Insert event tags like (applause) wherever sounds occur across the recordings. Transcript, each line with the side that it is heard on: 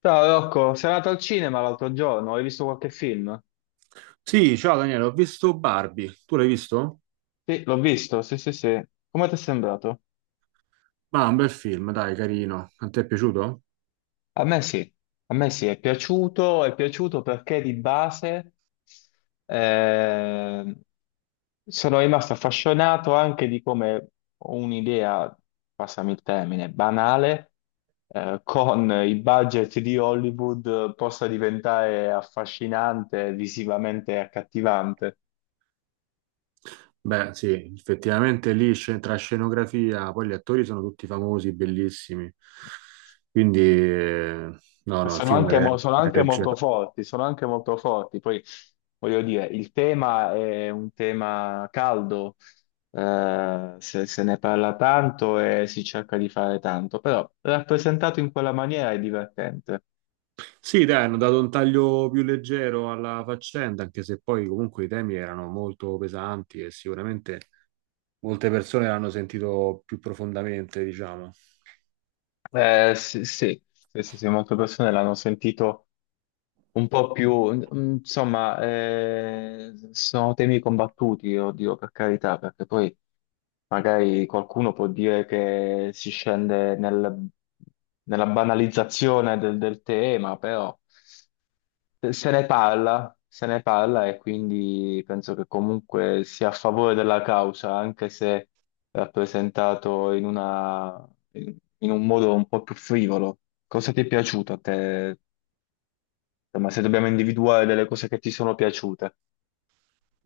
left: Ciao Rocco, sei andato al cinema l'altro giorno, hai visto qualche film?
right: Sì, ciao Daniele, ho visto Barbie. Tu l'hai visto?
left: Sì, l'ho visto, sì, sì, sì. Come ti è sembrato?
right: Ma un bel film, dai, carino. A te è piaciuto?
left: A me sì, a me sì, è piaciuto perché di base eh, sono rimasto affascinato anche di come un'idea, passami il termine, banale, con i budget di Hollywood possa diventare affascinante, visivamente accattivante.
right: Beh, sì, effettivamente tra scenografia, poi gli attori sono tutti famosi, bellissimi. Quindi, eh, no, no, il
left: Sono anche, sono anche
right: regge.
left: molto forti, sono anche molto forti. Poi voglio dire, il tema è un tema caldo, se, se ne parla tanto e si cerca di fare tanto, però rappresentato in quella maniera è divertente.
right: Sì, dai, hanno dato un taglio più leggero alla faccenda, anche se poi comunque i temi erano molto pesanti e sicuramente molte persone l'hanno sentito più profondamente, diciamo.
left: Sì, sì, sì, sì, sì, molte persone l'hanno sentito un po' più, insomma, sono temi combattuti, oddio, per carità, perché poi magari qualcuno può dire che si scende nella banalizzazione del tema, però se ne parla, se ne parla e quindi penso che comunque sia a favore della causa, anche se rappresentato in una, in in un modo un po' più frivolo. Cosa ti è piaciuto a te, ma se dobbiamo individuare delle cose che ti sono piaciute,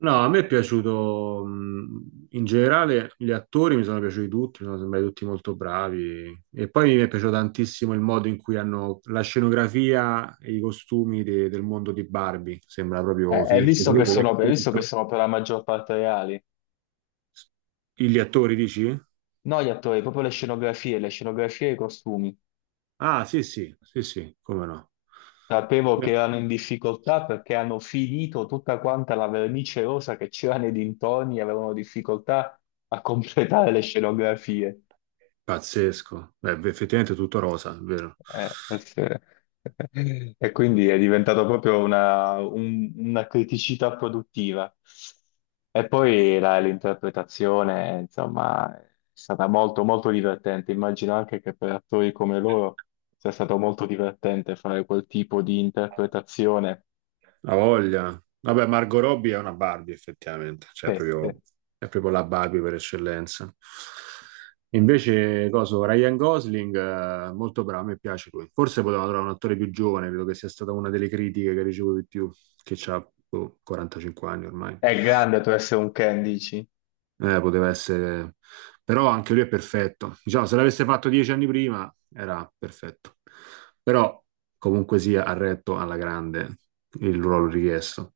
right: No, a me è piaciuto, in generale gli attori mi sono piaciuti tutti, mi sono sembrati tutti molto bravi e poi mi è piaciuto tantissimo il modo in cui hanno la scenografia e i costumi del mondo di Barbie, sembra proprio
left: hai
right: finto. Cioè,
left: visto che
right: sapete che è
left: sono, hai visto che
right: finto?
left: sono per la maggior parte reali?
right: Gli attori dici?
left: No, gli attori, proprio le scenografie e i costumi.
right: Ah, sì, sì, sì, sì, come no.
left: Sapevo che
right: Eh,
left: erano in difficoltà perché hanno finito tutta quanta la vernice rosa che c'era nei dintorni e avevano difficoltà a completare le scenografie.
right: Pazzesco. Beh, effettivamente è tutto rosa, è vero.
left: Sì. E quindi è diventato proprio una, una criticità produttiva. E poi l'interpretazione, insomma, è stata molto, molto divertente. Immagino anche che per attori come loro sia stato molto divertente fare quel tipo di interpretazione.
right: La voglia. Vabbè, Margot Robbie è una Barbie, effettivamente,
left: Che
right: è proprio la Barbie per eccellenza. Invece, coso, Ryan Gosling, molto bravo, a me piace lui. Forse potevano trovare un attore più giovane, credo che sia stata una delle critiche che ricevo di più, che ha 45 anni ormai.
left: è grande tu essere un Ken, dici?
right: Poteva essere. Però anche lui è perfetto. Diciamo, se l'avesse fatto 10 anni prima, era perfetto. Però, comunque sia, ha retto alla grande il ruolo richiesto.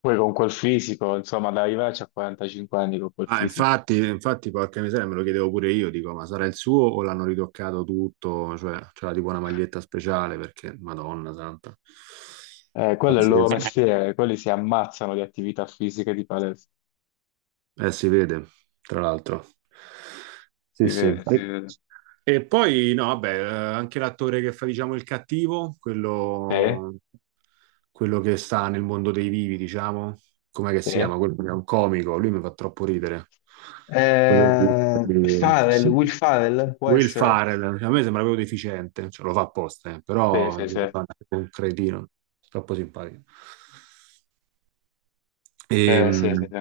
left: Poi con quel fisico, insomma, ad arrivarci a 45 anni con quel
right: Ma
left: fisico.
right: infatti, infatti, porca miseria, me lo chiedevo pure io, dico, ma sarà il suo o l'hanno ritoccato tutto? Cioè, c'era tipo una maglietta speciale perché, Madonna santa,
left: Quello è il loro
right: pazzesco.
left: mestiere, quelli si ammazzano di attività fisiche di palestra.
right: Si vede, tra l'altro. Sì,
left: Si
right: sì.
left: vede, si vede.
right: E poi, no, vabbè, anche l'attore che fa, diciamo, il cattivo,
left: Sì,
right: quello che sta nel mondo dei vivi, diciamo, com'è che si
left: sì.
right: chiama? Quello che è un comico, lui mi fa troppo ridere. Quello di-
left: Farrell, Will Farrell, può
right: Will
left: essere?
right: Farrell, cioè, a me sembra proprio deficiente, cioè, lo fa apposta,
left: Sì,
right: però
left: sì,
right: dico,
left: sì.
right: guarda, è un cretino, troppo simpatico.
left: Sì, sì,
right: Ehm,
left: sì.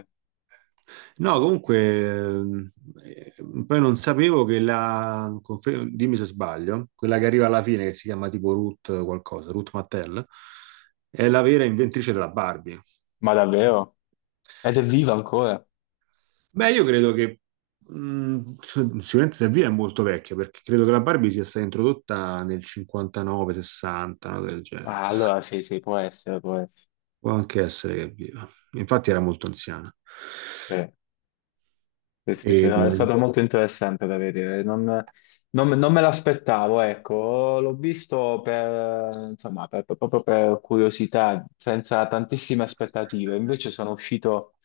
right: no, comunque, ehm, eh, poi non sapevo dimmi se sbaglio, quella che arriva alla fine, che si chiama tipo Ruth qualcosa, Ruth Mattel, è la vera inventrice della Barbie.
left: Ma davvero? Ed è viva ancora?
right: Beh, io credo che mh, sicuramente se via è molto vecchia, perché credo che la Barbie sia stata introdotta nel 59-60, una cosa del genere.
left: Ah, allora sì, sì, può essere, può essere.
right: Può anche essere che è viva. Infatti era molto anziana.
left: Sì. Sì, sì, sì,
right: E,
left: no, è stato molto interessante da vedere, non, non me l'aspettavo, ecco, l'ho visto per, insomma, proprio per curiosità, senza tantissime aspettative, invece sono uscito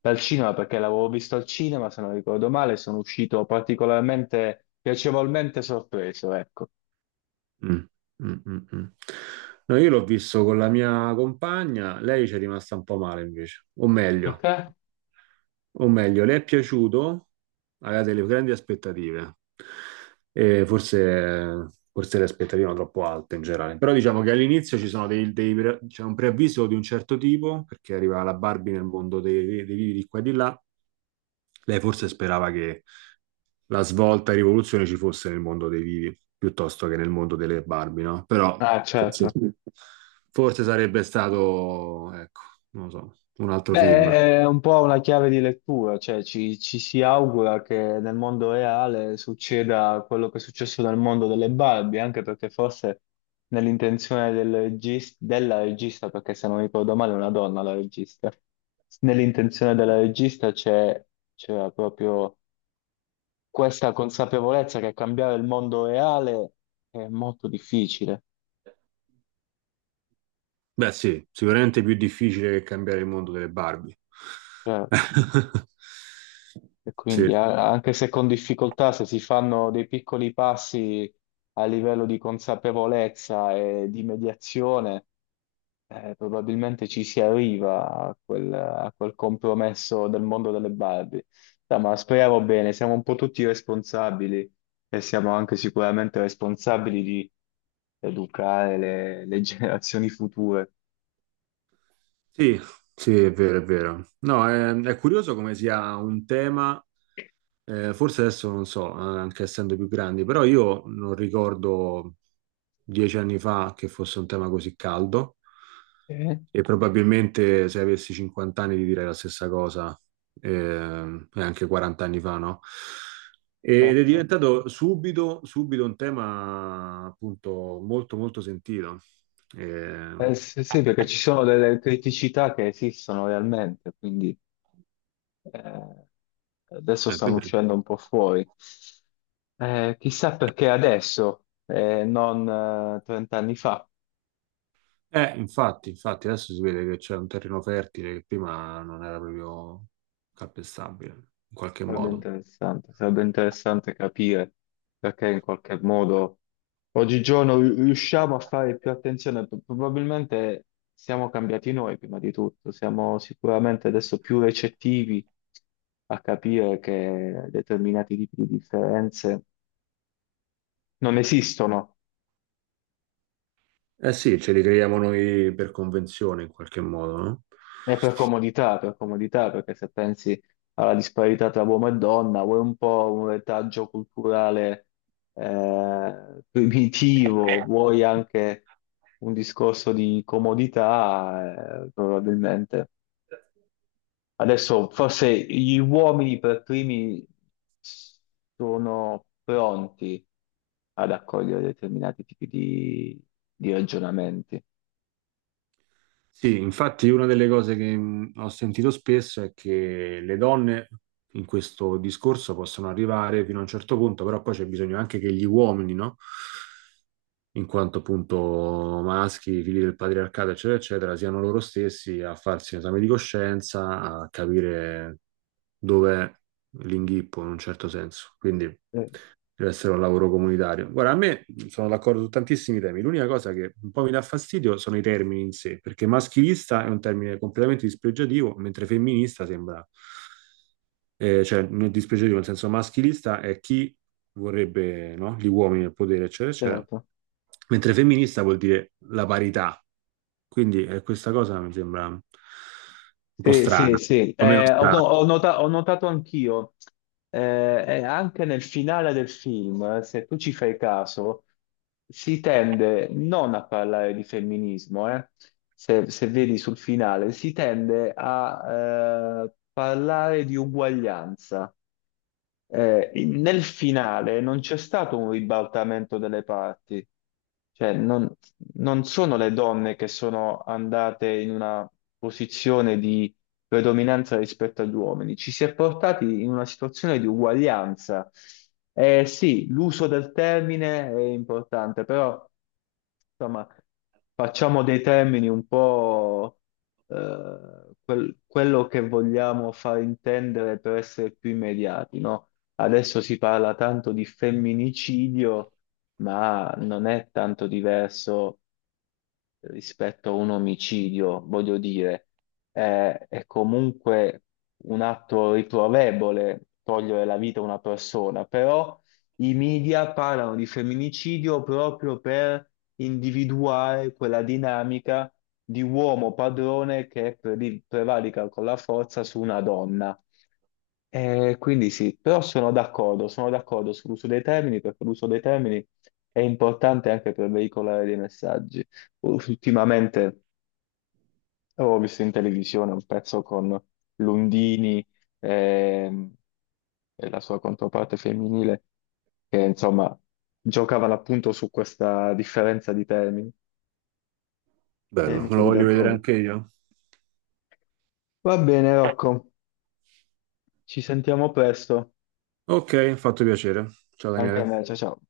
left: dal cinema perché l'avevo visto al cinema, se non ricordo male, sono uscito particolarmente, piacevolmente sorpreso, ecco.
right: Mm, mm, mm, mm. No, io l'ho visto con la mia compagna, lei ci è rimasta un po' male invece,
left: Perché?
right: o meglio, le è piaciuto, aveva delle grandi aspettative, e forse, forse le aspettative erano troppo alte in generale, però diciamo che all'inizio ci sono dei c'è un preavviso di un certo tipo, perché arriva la Barbie nel mondo dei vivi di qua e di là, lei forse sperava che la svolta e rivoluzione ci fosse nel mondo dei vivi piuttosto che nel mondo delle Barbie, no? Però
left: Ah,
right: sì.
left: certo.
right: Forse sarebbe stato, ecco, non lo so, un altro film.
left: Beh, è un po' una chiave di lettura, cioè ci, ci si augura che nel mondo reale succeda quello che è successo nel mondo delle Barbie, anche perché forse nell'intenzione della regista, perché se non ricordo male è una donna la regista, nell'intenzione della regista c'era proprio questa consapevolezza che cambiare il mondo reale è molto difficile,
right: Beh, sì, sicuramente più difficile che cambiare il mondo delle Barbie.
left: certo.
right: (laughs)
left: E
right: Sì,
left: quindi anche se con difficoltà, se si fanno dei piccoli passi a livello di consapevolezza e di mediazione, probabilmente ci si arriva a quel compromesso del mondo delle Barbie. Dai, ma speriamo bene, siamo un po' tutti responsabili e siamo anche sicuramente responsabili di educare le (laughs) generazioni future.
right: sì, sì, è vero, è vero. No, è curioso come sia un tema. Forse adesso non so, anche essendo più grandi, però io non ricordo 10 anni fa che fosse un tema così caldo
left: Eh,
right: e probabilmente se avessi 50 anni ti direi la stessa cosa, e anche 40 anni fa, no? Ed è
left: certo.
right: diventato subito, subito un tema appunto molto molto sentito. Eh,
left: Sì, sì, perché ci sono delle criticità che esistono realmente, quindi... Eh, adesso
right: è
left: stanno
right: vero.
left: uscendo un po' fuori. Chissà perché adesso, non 30 anni fa.
right: Infatti, infatti, adesso si vede che c'è un terreno fertile che prima non era proprio calpestabile, in qualche modo.
left: Sarebbe interessante capire perché in qualche modo oggigiorno riusciamo a fare più attenzione. Probabilmente siamo cambiati noi prima di tutto, siamo sicuramente adesso più recettivi a capire che determinati tipi di differenze non esistono.
right: Eh sì, ce li creiamo noi per convenzione, in qualche modo, no?
left: È per comodità, perché se pensi alla disparità tra uomo e donna, vuoi un po' un retaggio culturale primitivo, vuoi anche un discorso di comodità, probabilmente. Adesso forse gli uomini per primi sono pronti ad accogliere determinati tipi di ragionamenti.
right: Sì, infatti una delle cose che ho sentito spesso è che le donne in questo discorso possono arrivare fino a un certo punto, però poi c'è bisogno anche che gli uomini, no? In quanto appunto maschi, figli del patriarcato, eccetera, eccetera, siano loro stessi a farsi un esame di coscienza, a capire dov'è l'inghippo in un certo senso. Quindi
left: Eh,
right: deve essere un lavoro comunitario. Guarda, a me sono d'accordo su tantissimi temi. L'unica cosa che un po' mi dà fastidio sono i termini in sé, perché maschilista è un termine completamente dispregiativo, mentre femminista sembra cioè nel dispiacere nel senso maschilista è chi vorrebbe, no, gli uomini nel potere, eccetera, eccetera,
left: certo.
right: mentre femminista vuol dire la parità. Quindi questa cosa mi sembra un po'
left: Sì, sì,
right: strana,
left: sì,
right: o meno
left: eh, ho,
right: strana.
left: ho notato anch'io, eh, anche nel finale del film, se tu ci fai caso, si tende non a parlare di femminismo, eh. Se, se vedi sul finale, si tende a parlare di uguaglianza. Nel finale non c'è stato un ribaltamento delle parti, cioè non, non sono le donne che sono andate in una posizione di predominanza rispetto agli uomini, ci si è portati in una situazione di uguaglianza. Sì, l'uso del termine è importante, però insomma, facciamo dei termini un po' quello che vogliamo far intendere per essere più immediati, no? Adesso si parla tanto di femminicidio, ma non è tanto diverso rispetto a un omicidio, voglio dire, è comunque un atto riprovevole togliere la vita a una persona, però i media parlano di femminicidio proprio per individuare quella dinamica di uomo padrone che prevarica con la forza su una donna. Quindi sì, però sono d'accordo sull'uso dei termini perché l'uso dei termini è importante anche per veicolare dei messaggi. Ultimamente oh, ho visto in televisione un pezzo con Lundini ehm, e la sua controparte femminile che insomma giocavano appunto su questa differenza di termini e
right: Bello,
left: mi
right: me lo
left: trovi
right: voglio vedere
left: d'accordo.
right: anche io.
left: Va bene, Rocco, ci sentiamo presto,
right: Ok, fatto piacere. Ciao
left: anche a
right: Daniele.
left: me, ciao ciao.